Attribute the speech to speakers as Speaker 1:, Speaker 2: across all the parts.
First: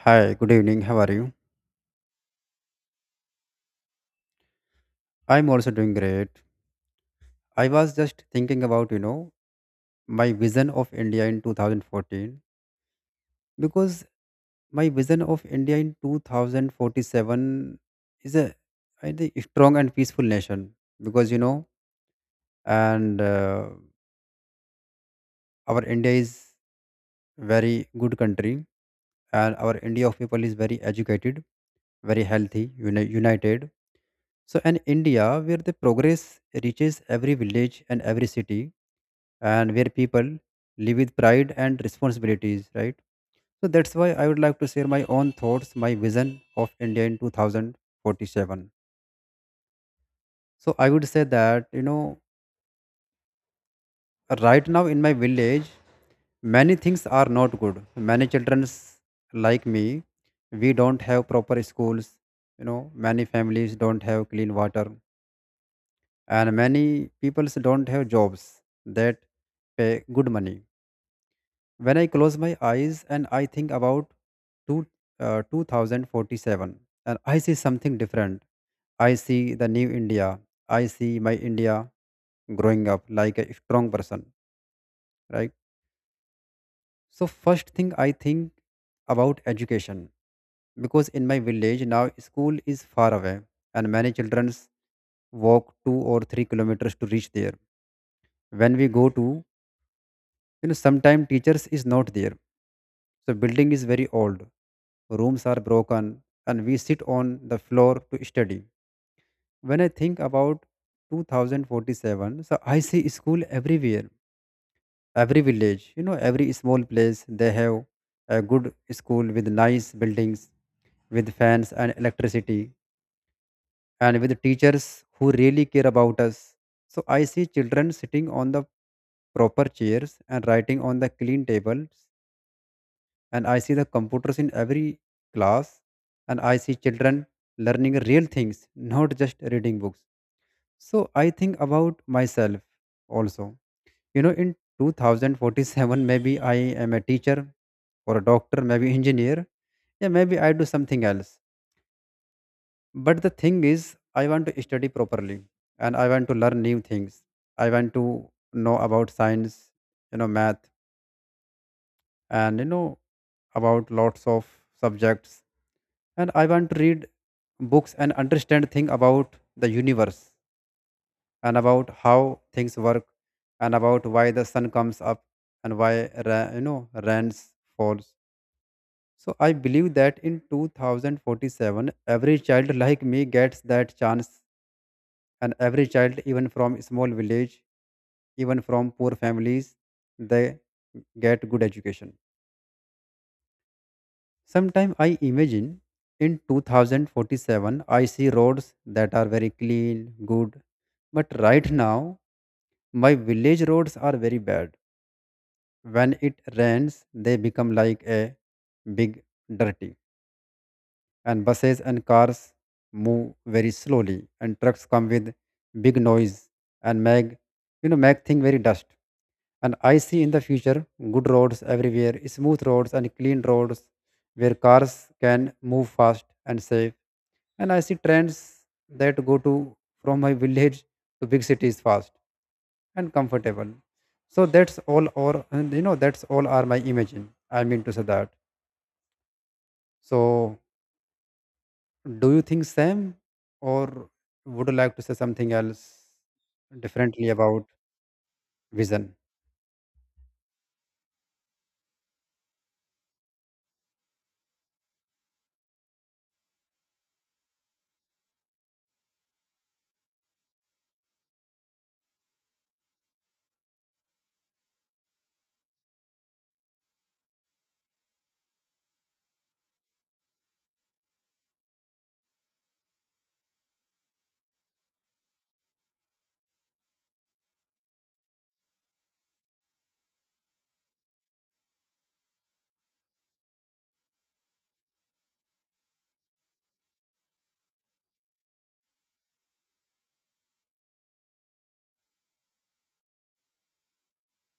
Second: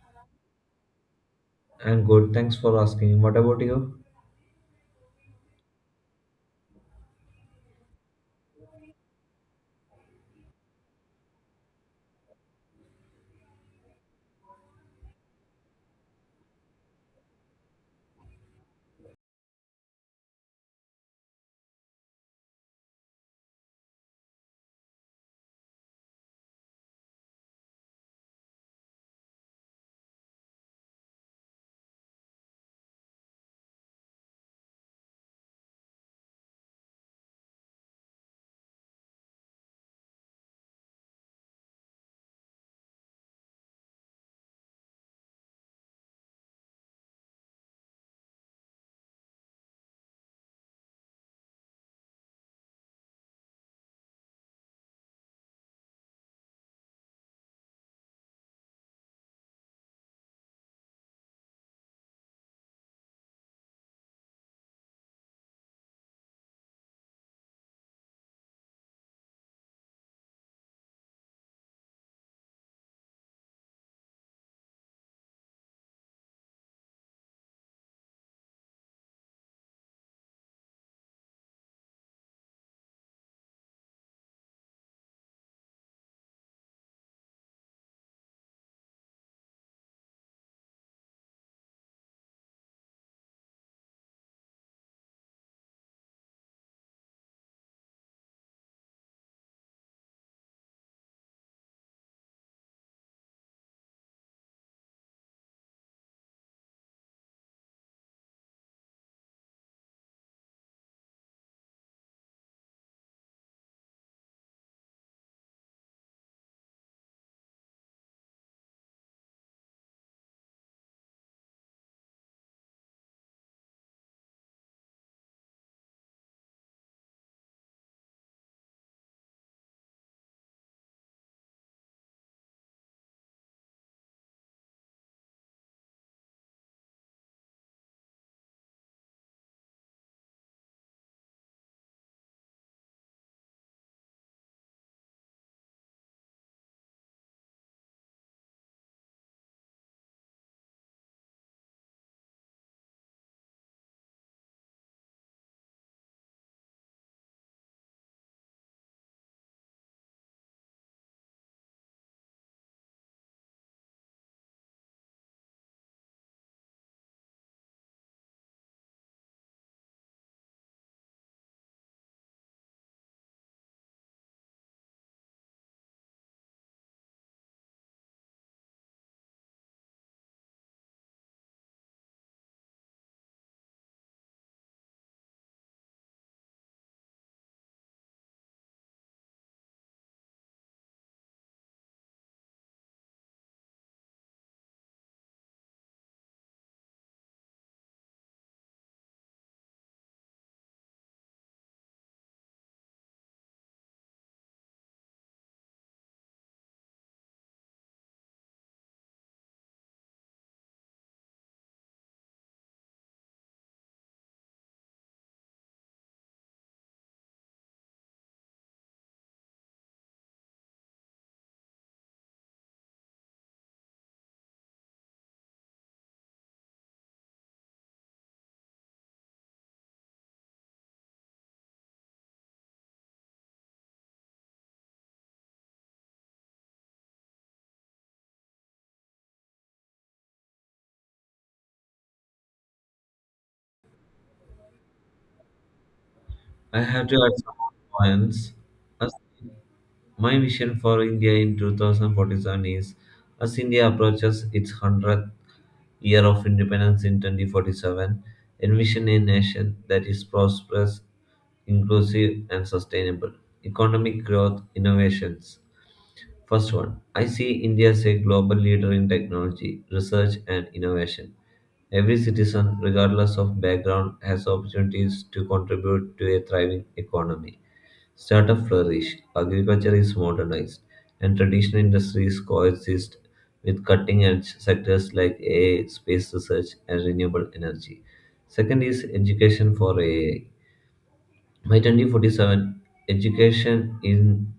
Speaker 1: Hi, good evening. How are you?
Speaker 2: I'm good. Thanks for asking. What about you?
Speaker 1: I'm also doing great. I was just thinking about, you know, my vision of India in 2014, because my vision of India in 2047 is a, I think, strong and peaceful nation. Because you know and Our India is very good country, and our India of people is very educated, very healthy, united. So an India where the progress reaches every village and every city, and where people live with pride and responsibilities, right? So that's why I would like to share my own thoughts, my vision of India in 2047. So I would say that, right now in my village, many things are not good. Many children like me, we don't have proper schools, many families don't have clean water, and many people don't have jobs that pay good money. When I close my eyes and I think about two, 2047, and I see something different. I see the new India. I see my India growing up like a strong person, right? So, first thing I think about education, because in my village now school is far away, and many children walk 2 or 3 kilometers to reach there. When we go to, sometime teachers is not there. So building is very old. Rooms are broken, and we sit on the floor to study. When I think about 2047, so I see school everywhere, every village, every small place. They have a good school with nice buildings, with fans and electricity, and with teachers who really care about us. So I see children sitting on the proper chairs and writing on the clean tables, and I see the computers in every class, and I see children learning real things, not just reading books. So I think about myself also, in 2047 maybe I am a teacher or a doctor, maybe engineer. Yeah, maybe I do something else, but the thing is I want to study properly, and I want to learn new things. I want to know about science, math, and about lots of subjects, and I want to read books and understand things about the universe, and about how things work, and about why the sun comes up, and why ra- you know rains falls. So I believe that in 2047 every child like me gets that chance, and every child, even from small village, even from poor families, they get good education. Sometimes I imagine in 2047 I see roads that are very clean, good, but right now my village roads are very bad. When it rains, they become like a big dirty, and buses and cars move very slowly, and trucks come with big noise and make, make thing very dust. And I see in the future good roads everywhere, smooth roads and clean roads where cars can move fast and safe, and I see trends that go to from my village to big cities fast and comfortable. So that's all or and you know that's all are my imagine. I mean to say that. So, do you think same, or would you like to say something else
Speaker 2: I have to
Speaker 1: differently
Speaker 2: add some
Speaker 1: about
Speaker 2: more points. As
Speaker 1: vision?
Speaker 2: My vision for India in 2047 is as India approaches its 100th year of independence in 2047. Envision a nation that is prosperous, inclusive, and sustainable. Economic growth, innovations. First one, I see India as a global leader in technology, research, and innovation. Every citizen, regardless of background, has opportunities to contribute to a thriving economy. Startup flourish, agriculture is modernized, and traditional industries coexist with cutting edge sectors like AI, space research, and renewable energy. Second is education for AI. By 2047, education in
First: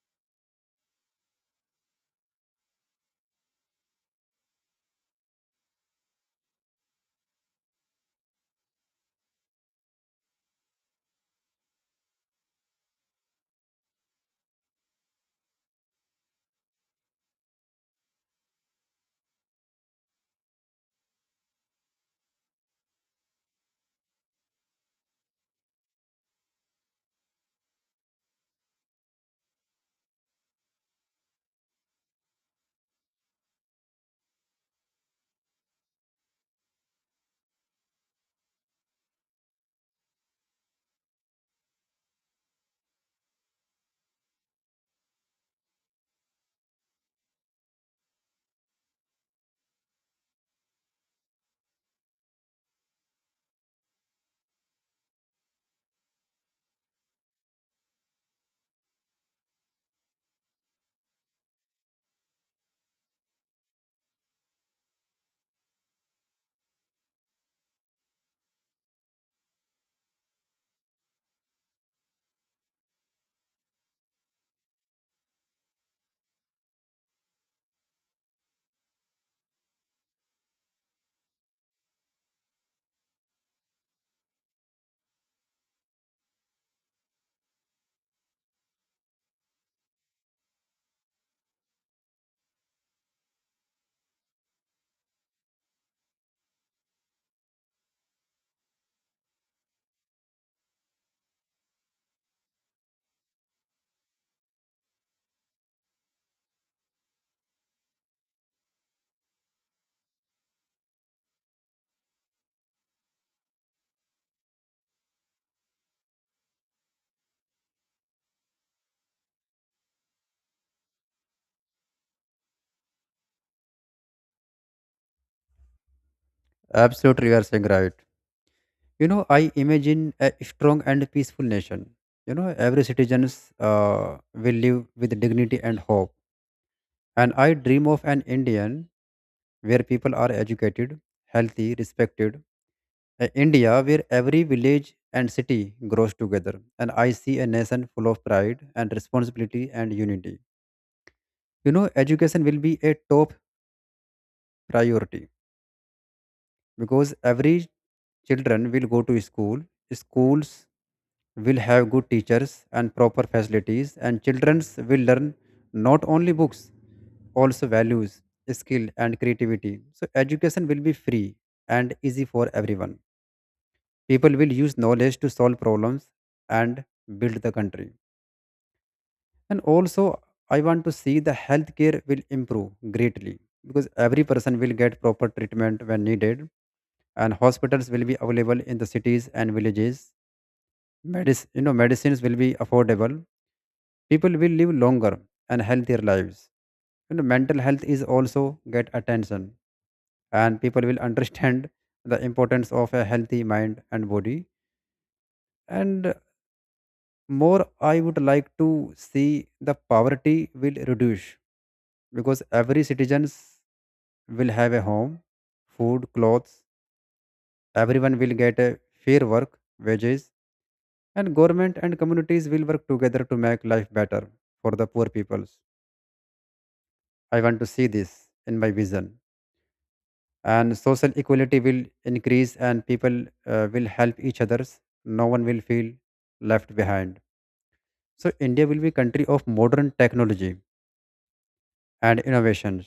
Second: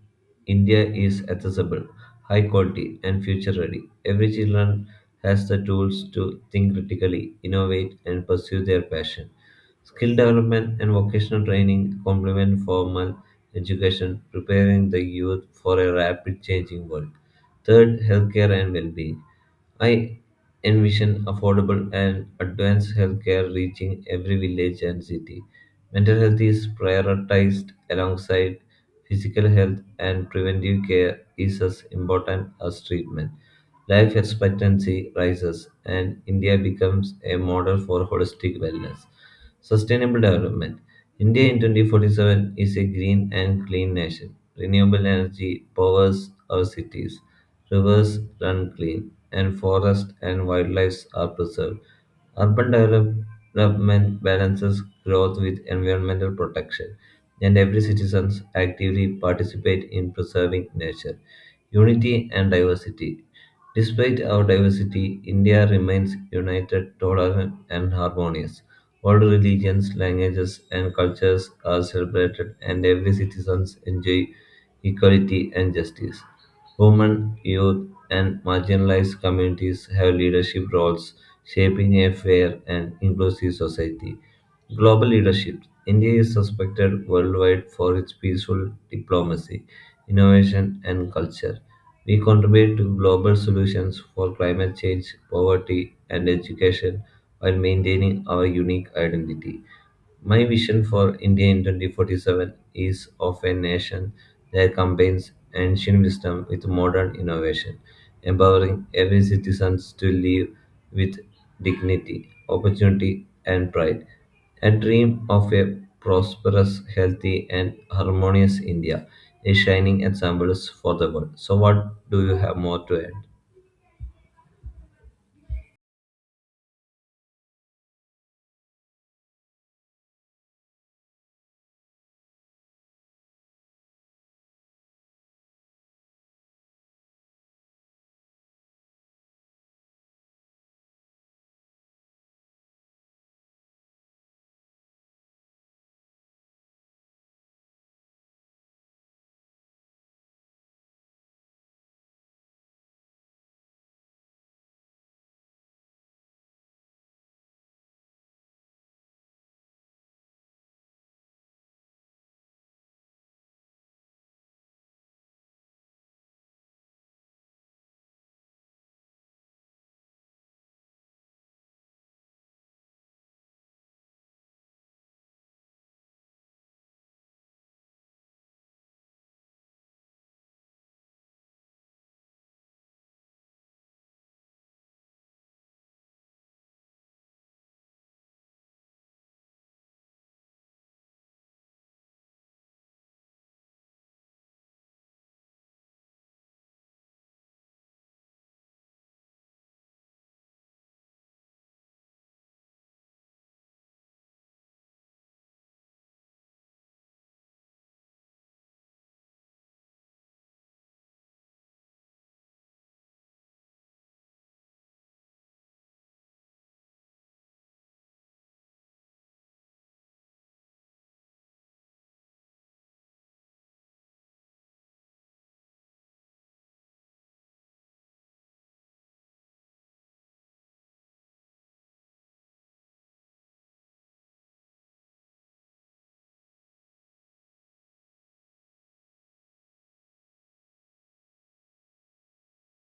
Speaker 2: India is accessible, high quality, and future ready. Every child has the tools to think critically, innovate, and pursue their passion. Skill development and vocational training complement formal education, preparing the youth for a rapid changing world. Third, healthcare and well being. I envision affordable and advanced healthcare reaching every village and city. Mental health is prioritized alongside physical health, and preventive care is as important as treatment. Life expectancy rises, and India becomes a model for holistic wellness. Sustainable development. India in 2047 is a green and clean nation. Renewable energy powers our cities, rivers run clean, and forests and wildlife are preserved. Urban development balances growth with environmental protection, and every citizen actively participate in preserving nature. Unity and diversity. Despite our diversity, India remains united, tolerant, and harmonious. All religions, languages, and cultures are celebrated, and every citizen enjoys equality and justice. Women, youth, and marginalized communities have leadership roles, shaping a fair and inclusive society. Global leadership. India is suspected worldwide for its peaceful diplomacy, innovation, and culture. We contribute to global solutions for climate change, poverty, and education while maintaining our unique identity. My vision for India in 2047 is of a nation that combines ancient wisdom with modern innovation, empowering every citizen to live with dignity, opportunity, and pride. A dream of a prosperous, healthy, and harmonious India is shining examples for the world. So, what do you have more to add?
Speaker 1: Absolutely, you are saying right. You know, I imagine a strong and peaceful nation. You know, every citizens will live with dignity and hope. And I dream of an Indian where people are educated, healthy, respected. A India where every village and city grows together. And I see a nation full of pride and responsibility and unity. You know, education will be a top priority, because every children will go to school. Schools will have good teachers and proper facilities, and children will learn not only books, also values, skill and creativity. So education will be free and easy for everyone. People will use knowledge to solve problems and build the country. And also, I want to see the healthcare will improve greatly, because every person will get proper treatment when needed, and hospitals will be available in the cities and villages. Medicines will be affordable. People will live longer and healthier lives. You know, mental health is also get attention, and people will understand the importance of a healthy mind and body. And more, I would like to see the poverty will reduce, because every citizens will have a home, food, clothes. Everyone will get a fair work wages, and government and communities will work together to make life better for the poor peoples. I want to see this in my vision. And social equality will increase, and people will help each others. No one will feel left behind. So India will be country of modern technology and innovations.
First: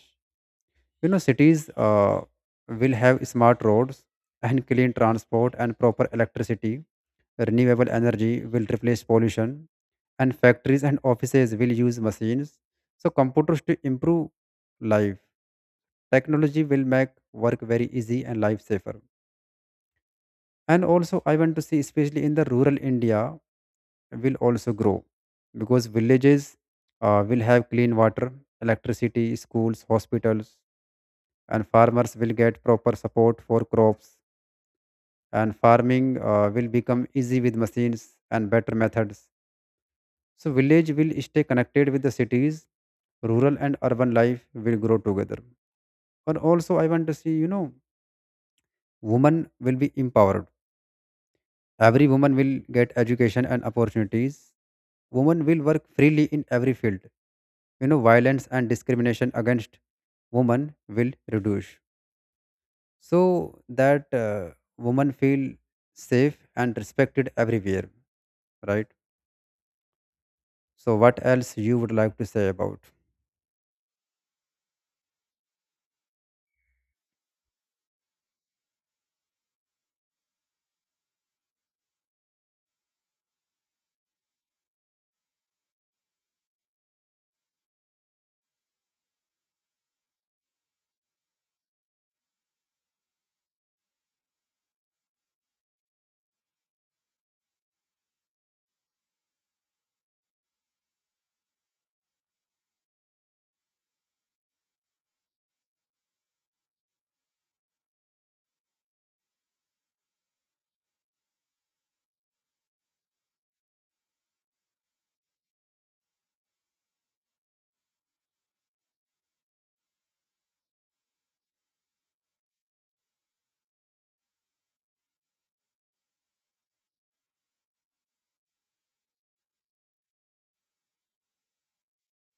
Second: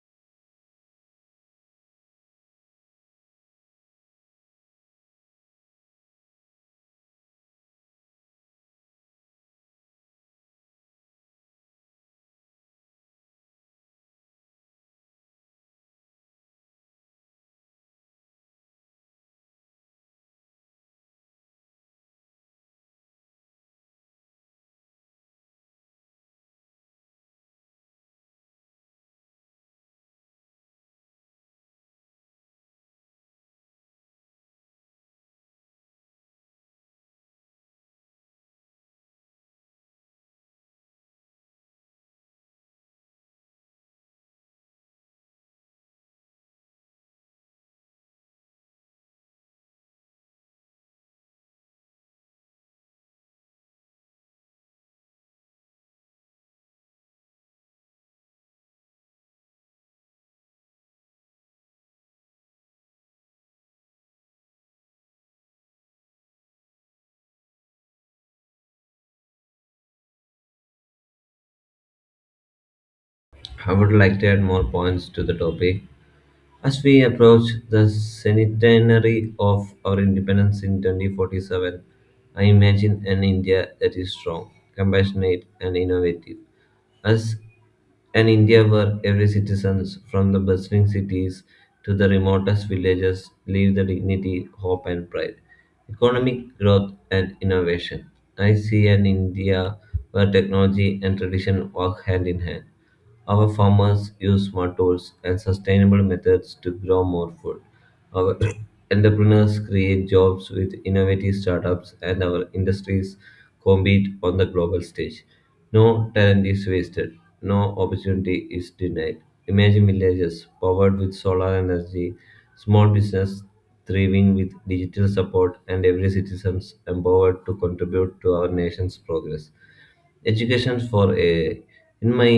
Speaker 1: You know, cities will have smart roads and clean transport and proper electricity. Renewable energy will replace pollution, and factories and offices will use machines. So, computers to improve life. Technology will make work very easy and life safer. And also, I want to see, especially in the rural India, will also grow, because villages will have clean water, electricity, schools, hospitals, and farmers will get proper support for crops, and farming will become easy with machines and better methods. So village will stay connected with the cities. Rural and urban life will grow together. And also, I want to see, women will be empowered. Every woman will get education and opportunities. Women will work freely in every field. You know, violence and discrimination against women will reduce, so that women feel safe and respected everywhere, right? So what else you would like to say about?
Speaker 2: I would like to add more points to the topic. As we approach the centenary of our independence in 2047, I imagine an India that is strong, compassionate, and innovative. Us And India were every citizens, from the bustling cities to the remotest villages, live the dignity, hope, and pride. Economic growth and innovation. I see an India where technology and tradition work hand in hand. Our farmers use smart tools and sustainable methods to grow more food. Our entrepreneurs create jobs with innovative startups, and our industries compete on the global stage. No talent is wasted, no opportunity is denied. Imagine villages powered with solar energy, small business thriving with digital support, and every citizen empowered to contribute to our nation's progress. Education for a in my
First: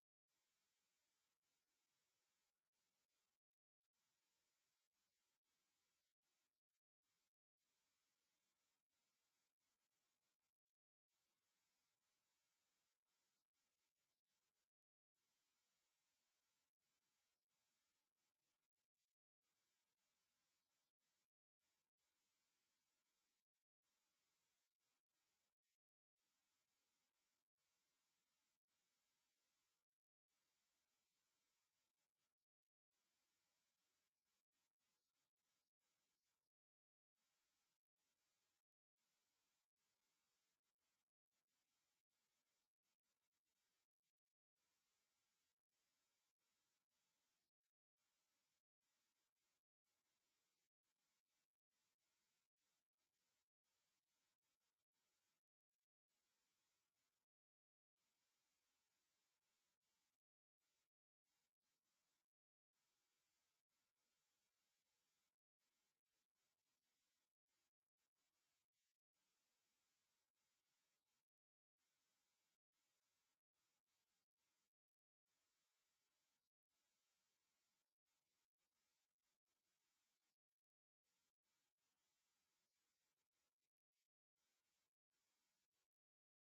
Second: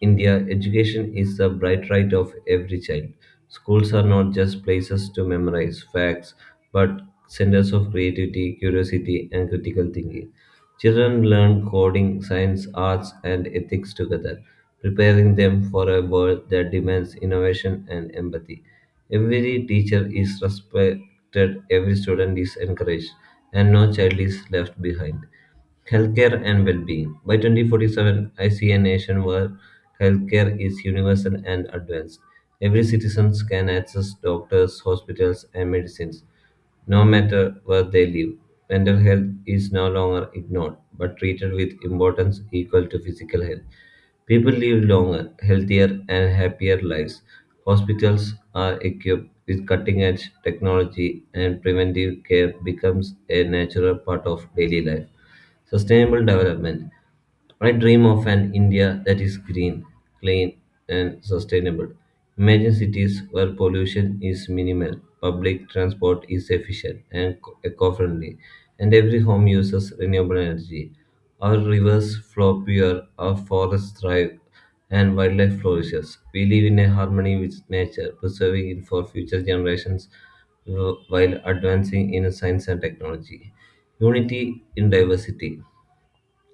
Speaker 2: India, education is the bright right of every child. Schools are not just places to memorize facts, but centers of creativity, curiosity, and critical thinking. Children learn coding, science, arts, and ethics together, preparing them for a world that demands innovation and empathy. Every teacher is respected, every student is encouraged, and no child is left behind. Healthcare and well-being. By 2047, I see a nation where healthcare is universal and advanced. Every citizen can access doctors, hospitals, and medicines, no matter where they live. Mental health is no longer ignored, but treated with importance equal to physical health. People live longer, healthier, and happier lives. Hospitals are equipped with cutting edge technology, and preventive care becomes a natural part of daily life. Sustainable development. I dream of an India that is green, clean, and sustainable. Imagine cities where pollution is minimal, public transport is efficient and eco friendly, and every home uses renewable energy. Our rivers flow pure, our forests thrive, and wildlife flourishes. We live in a harmony with nature, preserving it for future generations while advancing in science and technology. Unity in diversity.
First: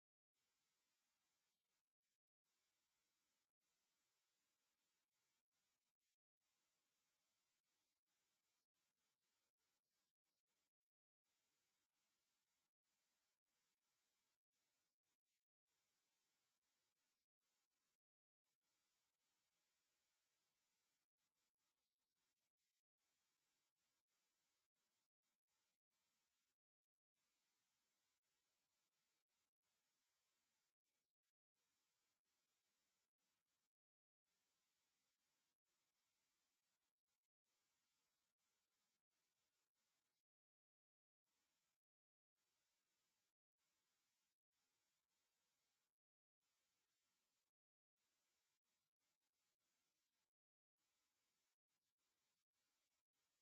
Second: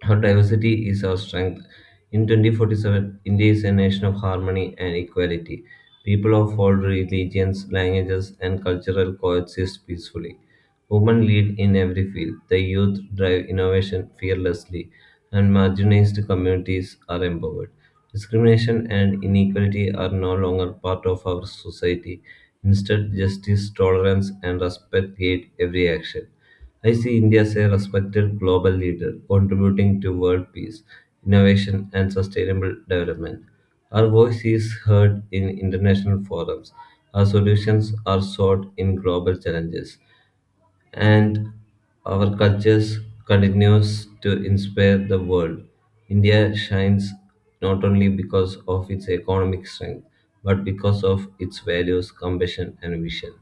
Speaker 2: Our diversity is our strength. In 2047, India is a nation of harmony and equality. People of all religions, languages, and cultural coexist peacefully. Women lead in every field. The youth drive innovation fearlessly, and marginalized communities are empowered. Discrimination and inequality are no longer part of our society. Instead, justice, tolerance, and respect guide every action. I see India as a respected global leader, contributing to world peace, innovation, and sustainable development. Our voice is heard in international forums, our solutions are sought in global challenges, and our cultures continues to inspire the world. India shines not only because of its economic strength, but because of its values, compassion, and vision.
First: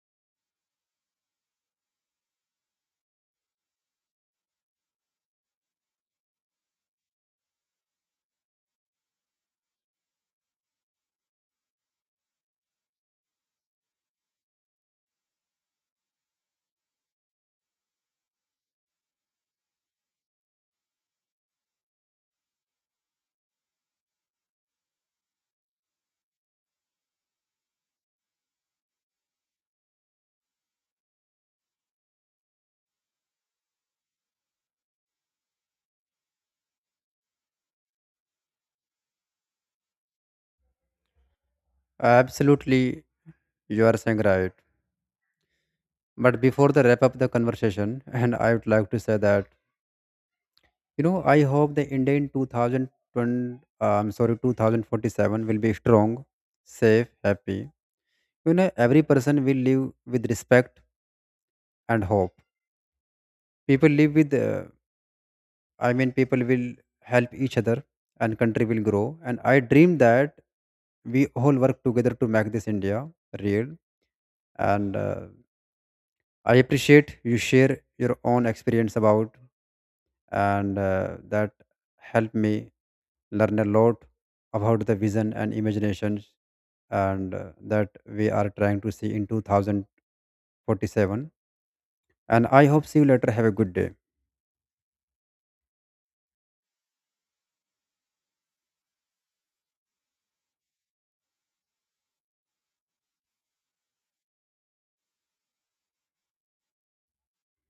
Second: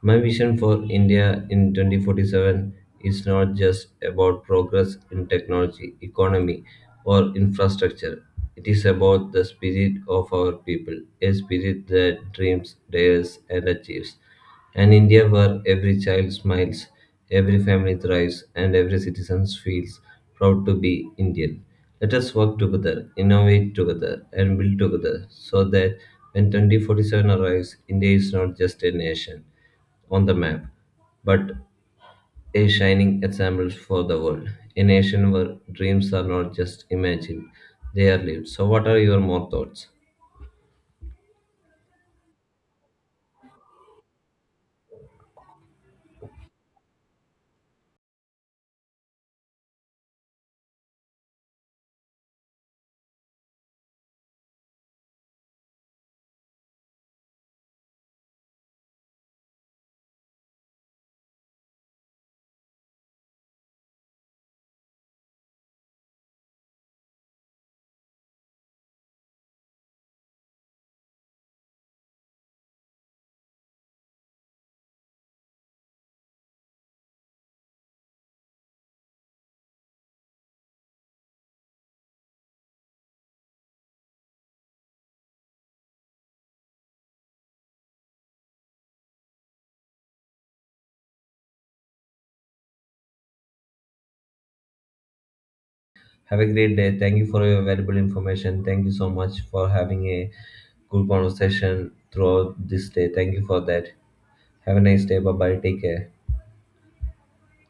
Speaker 2: My vision for India in 2047 is not just about progress in technology, economy, or infrastructure. It is about the spirit of our people, a spirit that dreams, dares, and achieves. An India where every child smiles, every family thrives, and every citizen feels proud to be Indian. Let us work together, innovate together, and build together so that when 2047 arrives, India is not just a nation on the map, but a shining example for the world. A nation where dreams are not just imagined, they are lived. So, what are your more thoughts?
Speaker 1: Absolutely, you are saying right, but before the wrap up the conversation and I would like to say that, you know, I hope the India in 2020, I'm sorry, 2047 will be strong, safe, happy. You know, every person will live with respect and hope. People live with people will help each other, and country will grow. And I dream that we all work together to make this India real. And I appreciate you share your own experience about. And That helped me learn a lot about the vision and imaginations, and that we are trying to see in 2047. And I hope see you later. Have a good day.
Speaker 2: Have a great day. Thank you for your valuable information. Thank you so much for having a good conversation throughout this day. Thank you for that. Have a nice day. Bye bye. Take care.